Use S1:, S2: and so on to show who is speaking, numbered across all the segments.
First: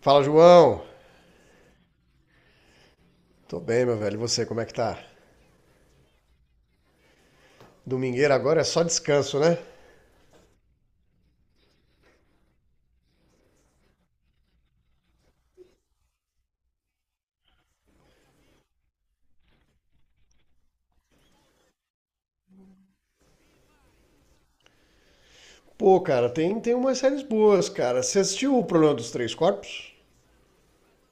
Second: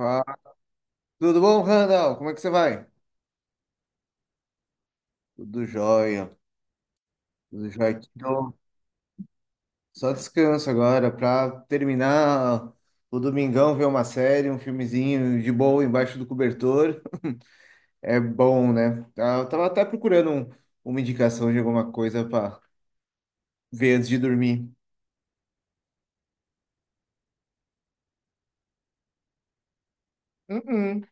S1: Fala, João.
S2: tudo bom, Randall? Como é que você vai?
S1: Tô bem, meu velho. E você, como é que tá?
S2: Tudo jóia, tudo jóia. Que
S1: Domingueira
S2: bom.
S1: agora é só descanso, né?
S2: Só descanso agora para terminar o domingão, ver uma série, um filmezinho de boa embaixo do cobertor. É bom, né? Ah, eu tava até procurando uma indicação de alguma coisa para ver antes de dormir.
S1: Pô, cara, tem umas séries boas, cara. Você assistiu o Problema dos Três Corpos?
S2: Uhum.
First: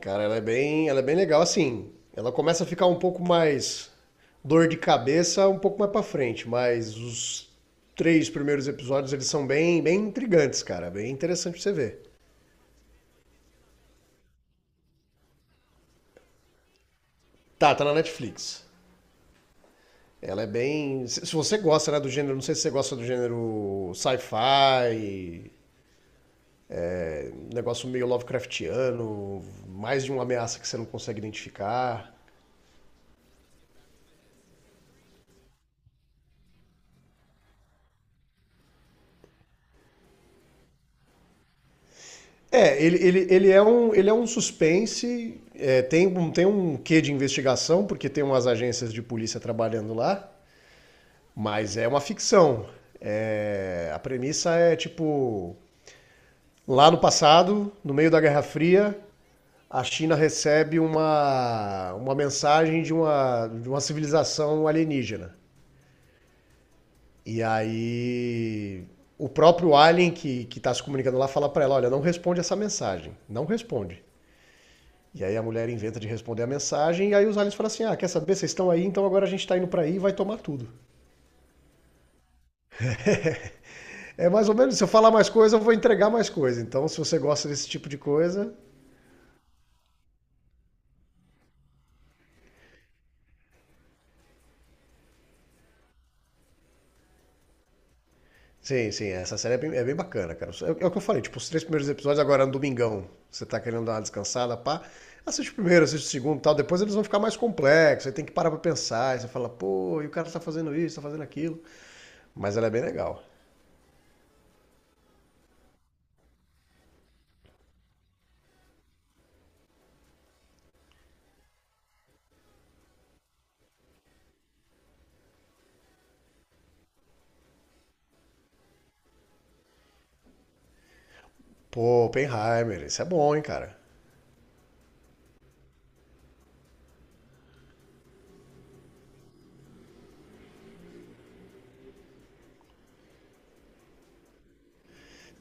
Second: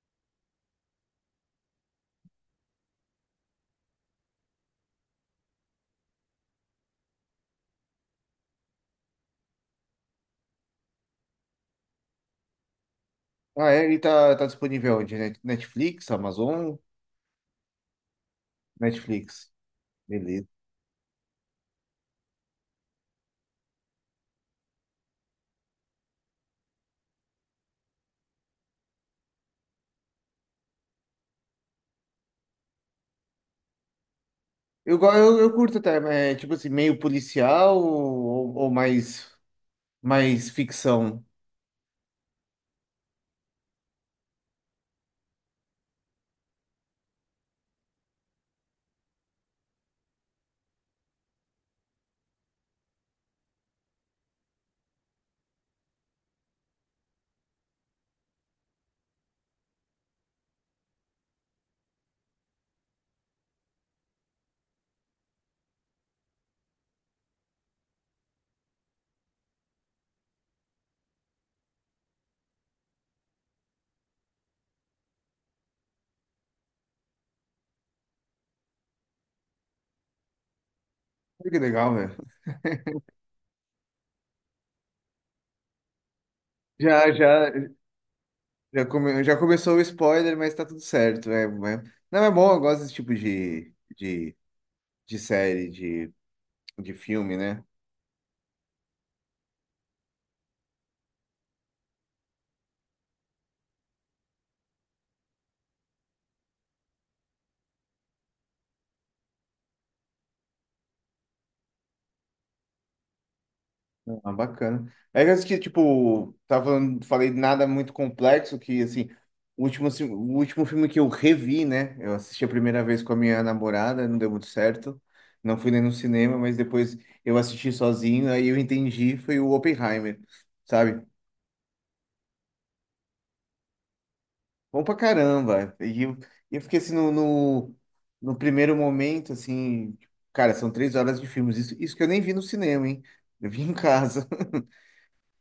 S1: Cara, ela é bem legal, assim. Ela começa a ficar um pouco mais dor de cabeça um pouco mais pra frente, mas os três primeiros episódios eles são bem, bem intrigantes, cara. Bem interessante pra você ver.
S2: Ah, é, ele tá disponível onde? Netflix, Amazon?
S1: Tá, tá na Netflix.
S2: Netflix.
S1: Ela é
S2: Beleza.
S1: bem. Se você gosta, né, do gênero, não sei se você gosta do gênero sci-fi, um negócio meio Lovecraftiano, mais de uma ameaça que você não consegue identificar.
S2: Eu curto até, mas é tipo assim, meio policial ou mais. Mas ficção.
S1: É, ele é um suspense, é, tem um quê de investigação, porque tem umas agências de polícia trabalhando lá, mas é uma ficção. É, a premissa é tipo: lá no passado, no meio da Guerra Fria, a China recebe uma mensagem de uma civilização alienígena. E aí o próprio alien que está se comunicando lá fala para ela, olha, não responde essa mensagem, não responde. E aí a mulher inventa de responder a mensagem e aí os aliens falam assim, ah, quer saber, vocês estão aí, então agora a gente está indo para aí e vai tomar tudo.
S2: Olha, que legal, velho.
S1: É mais ou menos, se eu falar mais coisa, eu vou entregar mais coisa. Então se
S2: Já,
S1: você gosta
S2: já,
S1: desse tipo de coisa...
S2: já começou o spoiler, mas tá tudo certo. Não, é bom, eu gosto desse tipo de série, de filme, né?
S1: Sim, sim, essa série é bem bacana, cara. É o que eu falei, tipo, os três primeiros episódios agora no domingão, você tá querendo dar uma descansada, pá, assiste o primeiro, assiste o segundo e tal, depois eles vão ficar mais complexos, aí tem que parar pra pensar, aí você fala, pô, e o cara tá fazendo isso, tá fazendo aquilo. Mas ela é bem legal.
S2: Ah, bacana. É que eu acho que, tipo, tava falando, falei nada muito complexo, que, assim, o último filme que eu revi, né? Eu assisti a primeira vez com a minha namorada, não deu muito certo. Não fui nem no cinema, mas depois eu assisti sozinho, aí eu entendi, foi o Oppenheimer, sabe?
S1: Pô, Oppenheimer, isso é bom, hein, cara.
S2: Bom pra caramba. E eu fiquei assim no primeiro momento, assim, tipo, cara, são 3 horas de filmes. Isso que eu nem vi no cinema, hein? Eu vi em casa.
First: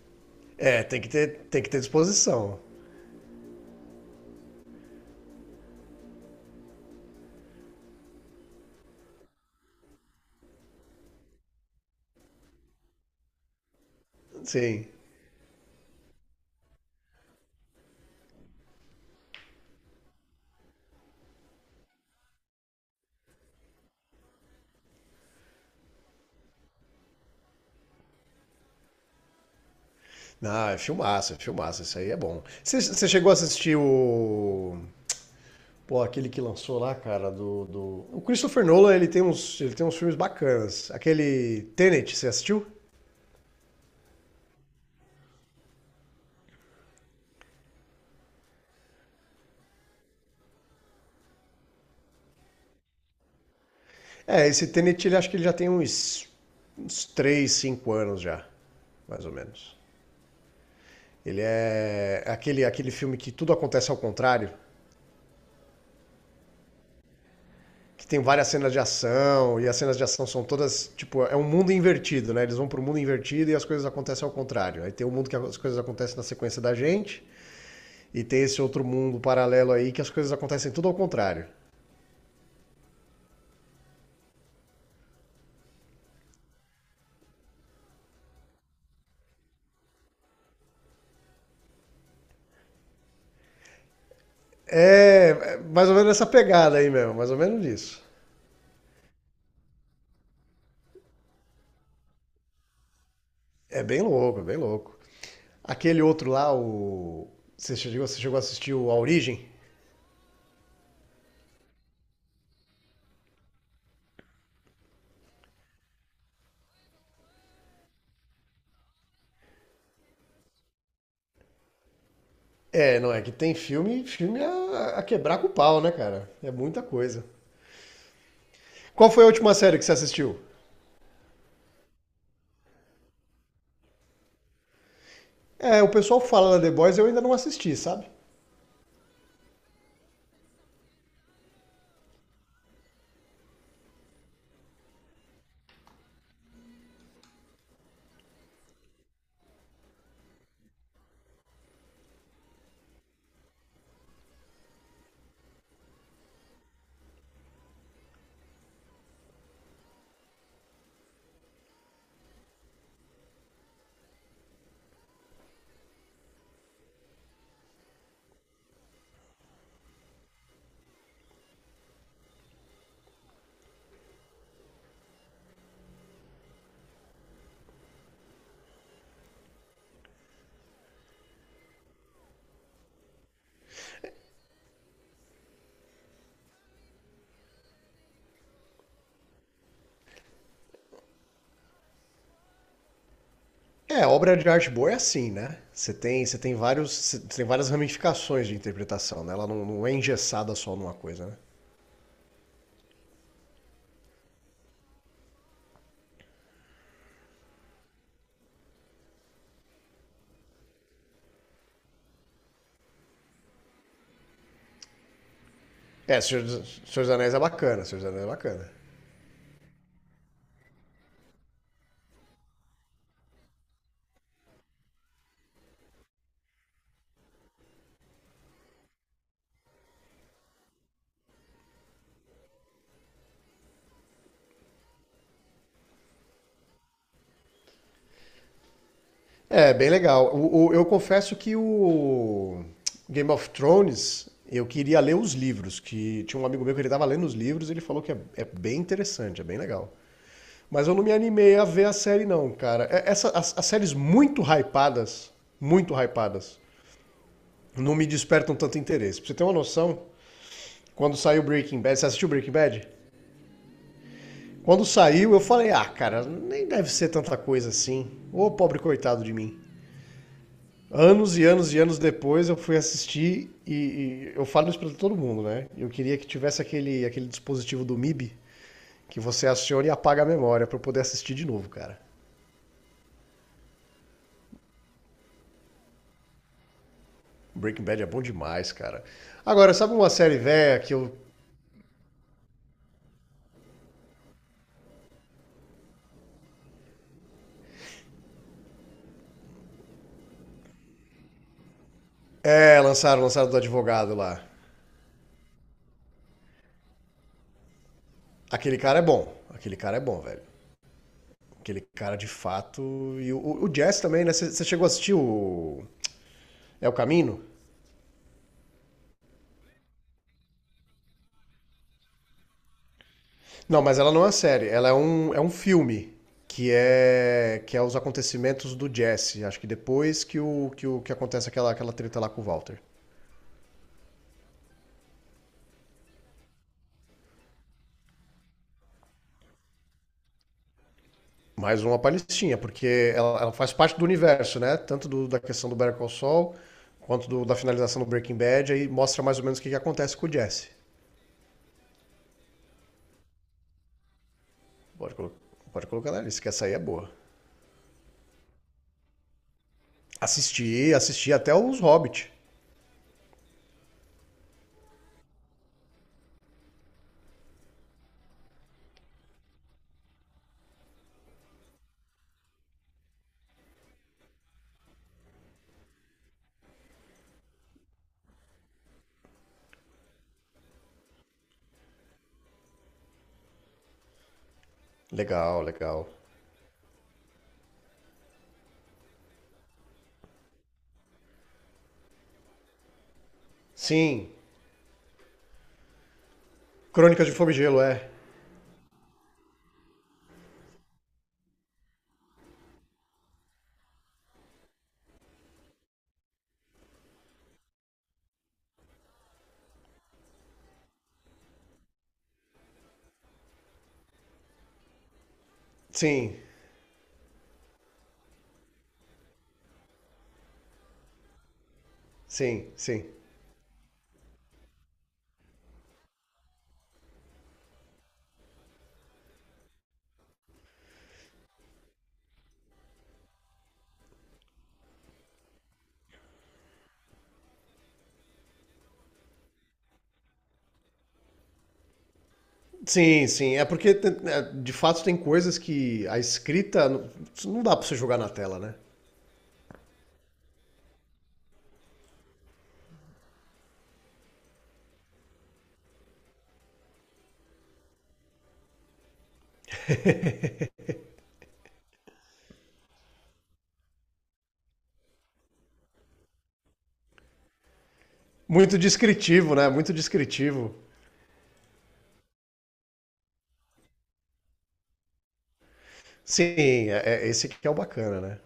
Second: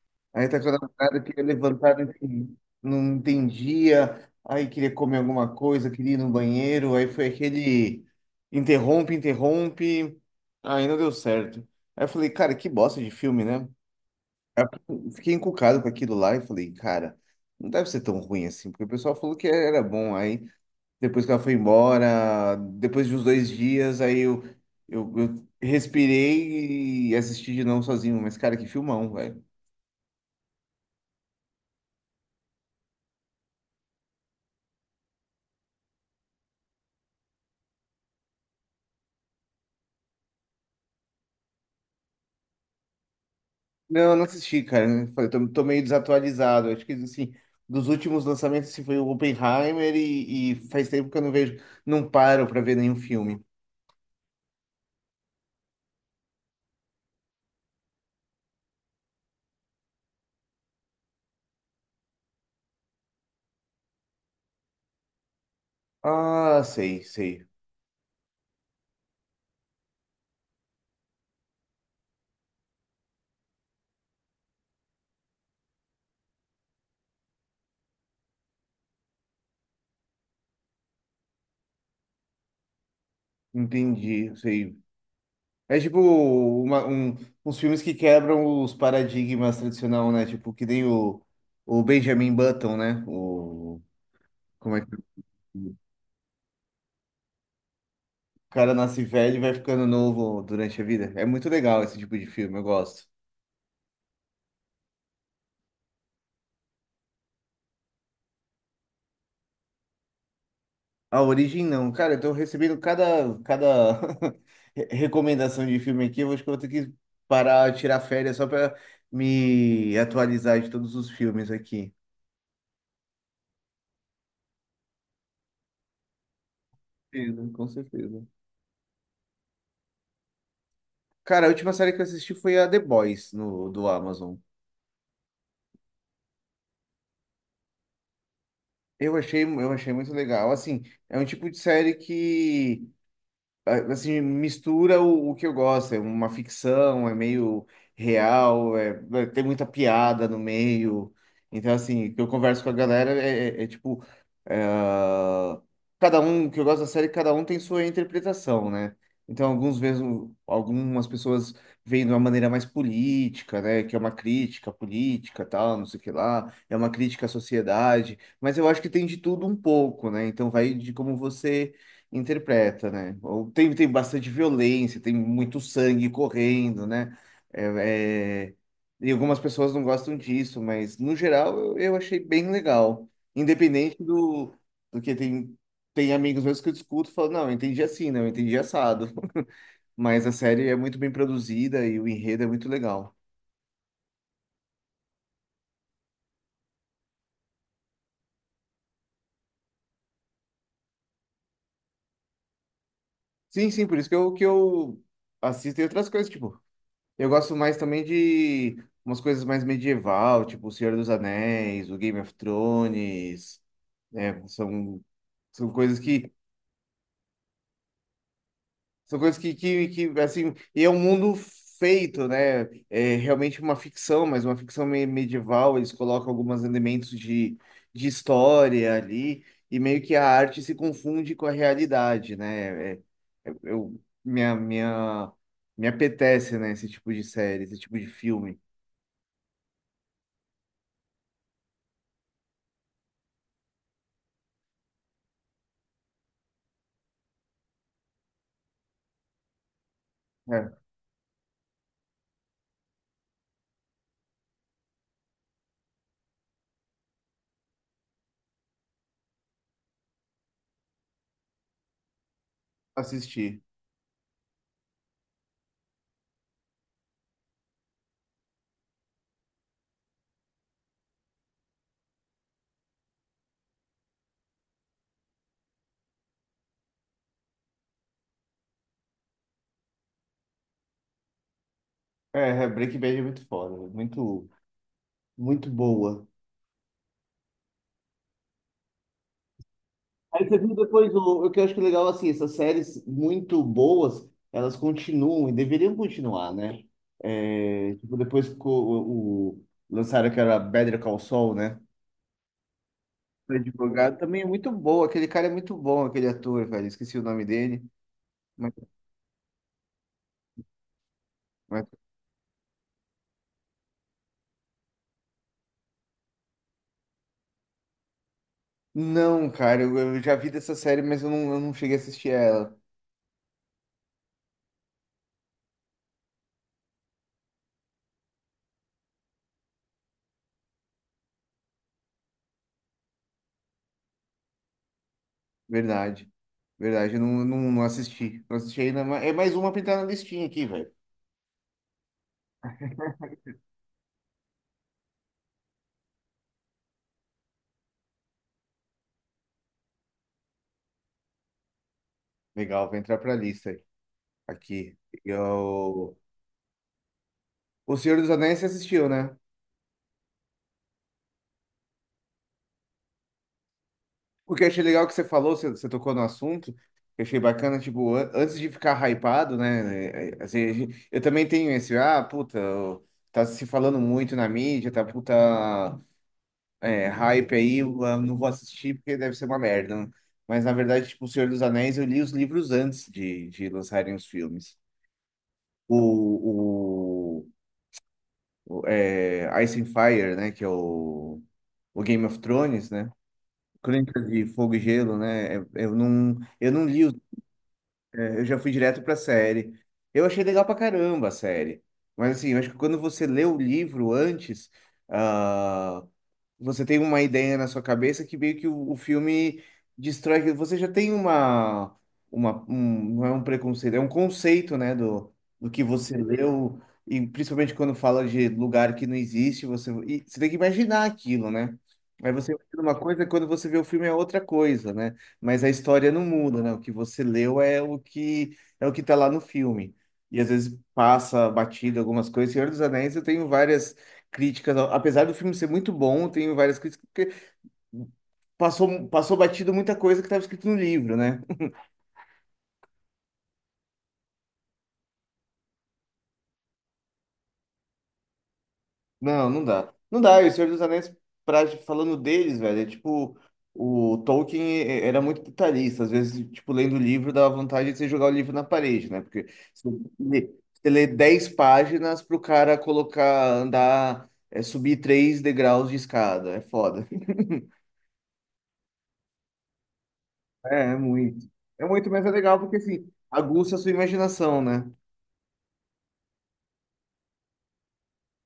S2: Aí tá com a
S1: É, tem que
S2: namorada que
S1: ter,
S2: ia
S1: tem que ter
S2: levantar,
S1: disposição.
S2: não entendia. Aí queria comer alguma coisa, queria ir no banheiro. Aí foi aquele interrompe, interrompe. Aí não deu certo. Aí eu falei, cara, que bosta de filme, né? Aí
S1: Sim.
S2: eu fiquei encucado com aquilo lá e falei, cara, não deve ser tão ruim assim, porque o pessoal falou que era bom. Aí. Depois que ela foi embora, depois de uns 2 dias, aí eu respirei e assisti de novo sozinho. Mas, cara, que filmão, velho.
S1: Não, é filmaço, isso aí é bom. Você chegou a assistir o... Pô, aquele que lançou lá, cara, do, do... O Christopher Nolan, ele tem uns, filmes bacanas. Aquele Tenet, você assistiu?
S2: Não, eu não assisti, cara. Eu falei, tô meio desatualizado. Acho que, assim, dos últimos lançamentos, assim, foi o Oppenheimer e faz tempo que eu não vejo, não paro pra ver nenhum filme.
S1: É, esse Tenet, ele acho que ele já tem uns 3 5 anos já, mais ou menos. Ele é aquele filme que tudo acontece ao contrário,
S2: Ah, sei, sei.
S1: que tem várias cenas de ação, e as cenas de ação são todas, tipo, é um mundo invertido, né? Eles vão pro mundo invertido e as coisas acontecem ao contrário. Aí tem o mundo que as coisas acontecem na sequência da gente, e tem esse outro mundo paralelo aí que as coisas acontecem tudo ao contrário.
S2: Entendi, sei. É tipo uns filmes que quebram os paradigmas tradicional, né? Tipo, que nem o Benjamin Button, né? O como é que é?
S1: É
S2: O
S1: mais ou menos essa pegada aí mesmo, mais ou menos isso.
S2: cara nasce velho e vai ficando novo durante a vida. É muito legal esse tipo de filme, eu gosto.
S1: É bem louco, é bem louco. Aquele outro lá, o... Você chegou a assistir o A Origem?
S2: A Origem não. Cara, eu tô recebendo cada recomendação de filme aqui. Eu acho que eu vou ter que parar, tirar férias só pra me atualizar de todos os filmes aqui.
S1: É, não é que tem filme, filme a quebrar com o pau, né, cara? É muita coisa.
S2: Sim, com certeza.
S1: Qual foi a última série que você assistiu?
S2: Cara, a última série que eu assisti foi a The Boys no, do Amazon.
S1: É, o pessoal fala da The Boys, eu ainda não assisti, sabe?
S2: Eu achei muito legal. Assim, é um tipo de série que assim, mistura o que eu gosto. É uma ficção, é meio real, tem muita piada no meio. Então, assim, o que eu converso com a galera é tipo. É, cada um, o que eu gosto da série, cada um tem sua interpretação, né? Então, alguns vezes, algumas pessoas veem de uma maneira mais política, né? Que é uma crítica política, tal, não sei o que lá. É uma crítica à sociedade. Mas eu acho que tem de tudo um pouco, né? Então, vai de como você interpreta, né? Ou tem, tem bastante violência, tem muito sangue correndo, né? É, é, e algumas pessoas não gostam disso, mas no geral eu achei bem legal. Independente do, do que tem, tem amigos meus que eu discuto e falo, não, eu entendi assim, não, eu entendi assado. Mas a série é muito bem produzida e o enredo é muito legal.
S1: É, obra de arte boa é assim, né? Você tem várias ramificações de interpretação, né? Ela não é engessada só numa coisa, né?
S2: Sim, sim, por isso que eu assisto e outras coisas, tipo. Eu gosto mais também de umas coisas mais medieval, tipo O Senhor dos Anéis, o Game of Thrones, né? São, são coisas
S1: É,
S2: que
S1: Senhor dos Anéis é bacana, Senhor dos Anéis é bacana.
S2: são coisas que assim, e é um mundo feito, né? É realmente uma ficção, mas uma ficção medieval, eles colocam alguns elementos de história ali e meio que a arte se confunde com a realidade, né? É- é- eu minha minha me apetece, né, esse tipo de série, esse tipo de filme.
S1: É, bem legal. Eu confesso que o Game of Thrones, eu queria ler os livros, que tinha um amigo meu que ele tava lendo os livros e ele falou que é bem interessante, é bem legal.
S2: É,
S1: Mas eu não me animei a ver a série não, cara. As séries muito hypadas, não me despertam tanto interesse. Pra você ter uma noção, quando saiu Breaking Bad, você assistiu Breaking Bad?
S2: assisti.
S1: Quando saiu, eu falei, ah, cara, nem deve ser tanta coisa assim. Ô, pobre coitado de mim. Anos e anos e anos depois eu fui assistir e eu falo isso pra todo mundo, né? Eu queria que tivesse aquele, dispositivo do MIB que você aciona e apaga a memória pra eu poder assistir de novo, cara.
S2: É, é, Breaking Bad é muito foda, é muito, muito boa.
S1: Breaking Bad é bom demais, cara. Agora, sabe uma série
S2: Aí você viu
S1: velha que eu...
S2: depois o que eu acho que é legal, assim, essas séries muito boas, elas continuam e deveriam continuar, né? É, tipo, depois que lançaram que era Better Call Saul, né?
S1: É, lançaram
S2: O
S1: do advogado
S2: advogado
S1: lá.
S2: também é muito bom, aquele cara é muito bom, aquele ator, velho, esqueci o nome dele. Mas,
S1: Aquele cara é bom. Aquele cara é bom, velho. Aquele
S2: mas-
S1: cara de fato. E o Jazz também, né? Você chegou a assistir o... É o Caminho?
S2: Não, cara, eu já vi dessa série, mas eu não cheguei a assistir ela.
S1: Não, mas ela não é uma série, ela é um filme que é os acontecimentos do Jesse, acho que depois que acontece aquela treta lá com o Walter.
S2: Verdade. Verdade, eu não assisti. Não assisti ainda, mas é mais uma pra entrar na listinha aqui, velho.
S1: Mais uma palestinha, porque ela faz parte do universo, né? Tanto da questão do Better Call Saul, quanto da finalização do Breaking Bad, aí mostra mais ou menos o que acontece com o Jesse.
S2: Legal, vai entrar pra lista aí. Aqui.
S1: Pode, colo- Pode colocar
S2: Eu...
S1: na lista, que essa aí é boa.
S2: O Senhor dos Anéis você assistiu, né?
S1: Assisti até os Hobbit.
S2: O que eu achei legal que você falou, você tocou no assunto, eu achei bacana, tipo, antes de ficar hypado, né? Assim, eu também tenho esse, ah, puta, tá se falando muito na mídia, tá puta. É, hype aí, eu, ah, não vou assistir porque deve ser uma merda, né? Mas na verdade, tipo, O Senhor dos Anéis, eu li os livros antes de lançarem os filmes.
S1: Legal,
S2: O,
S1: legal.
S2: o, Ice and Fire, né? Que é o Game of Thrones, né? Crônicas
S1: Sim.
S2: de Fogo e Gelo, né? Eu não li,
S1: Crônicas de Fogo e Gelo, é.
S2: eu já fui direto pra série. Eu achei legal pra caramba a série. Mas assim, eu acho que quando você lê o livro antes. Ah, você tem uma ideia na sua cabeça que meio que o filme destrói. Você já tem não é um preconceito, é um conceito, né, do que você
S1: Sim,
S2: leu, e principalmente quando fala de lugar que não existe, você, e você tem que imaginar aquilo, né? Aí você
S1: sim,
S2: imagina uma
S1: sim.
S2: coisa, quando você vê o filme é outra coisa, né? Mas a história não muda, né? O que você leu é o que tá lá no filme. E às vezes passa batido algumas coisas. Senhor dos Anéis, eu tenho várias críticas, apesar do filme ser muito bom, tem várias críticas, porque passou, passou batido muita coisa que estava escrito no livro, né?
S1: Sim, sim. É porque, de fato, tem coisas que a escrita não dá pra você jogar na tela, né?
S2: Não, não dá. Não dá, e o Senhor dos Anéis, pra, falando deles, velho, é tipo, o Tolkien era muito detalhista, às vezes, tipo, lendo o livro dava vontade de você jogar o livro na parede, né? Porque você lê, você lê 10 páginas pro cara colocar, andar, é, subir 3 degraus de escada, é foda.
S1: Muito descritivo, né? Muito descritivo.
S2: É, é muito. É muito, mas é legal porque, assim, aguça a sua imaginação, né?
S1: Sim, esse que é o bacana, né?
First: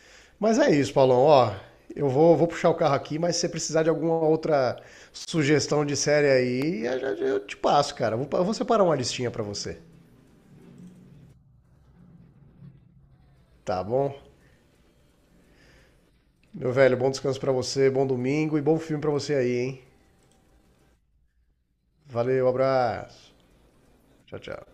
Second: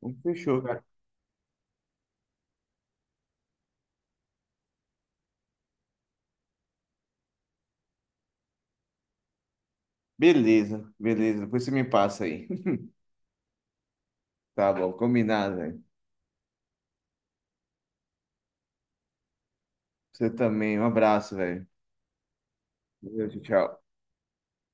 S2: Então,
S1: Mas
S2: fechou,
S1: é
S2: cara.
S1: isso, Paulão. Ó, eu vou puxar o carro aqui, mas se você precisar de alguma outra sugestão de série aí, eu te passo, cara. Eu vou separar uma listinha pra você.
S2: Beleza, beleza. Depois você me passa aí.
S1: Tá bom?
S2: Tá bom, combinado, velho.
S1: Meu velho, bom descanso pra você, bom domingo e bom filme pra você aí, hein?
S2: Você também. Um abraço, velho.
S1: Valeu,
S2: Valeu,
S1: abraço.
S2: tchau. Tchau.
S1: Tchau, tchau.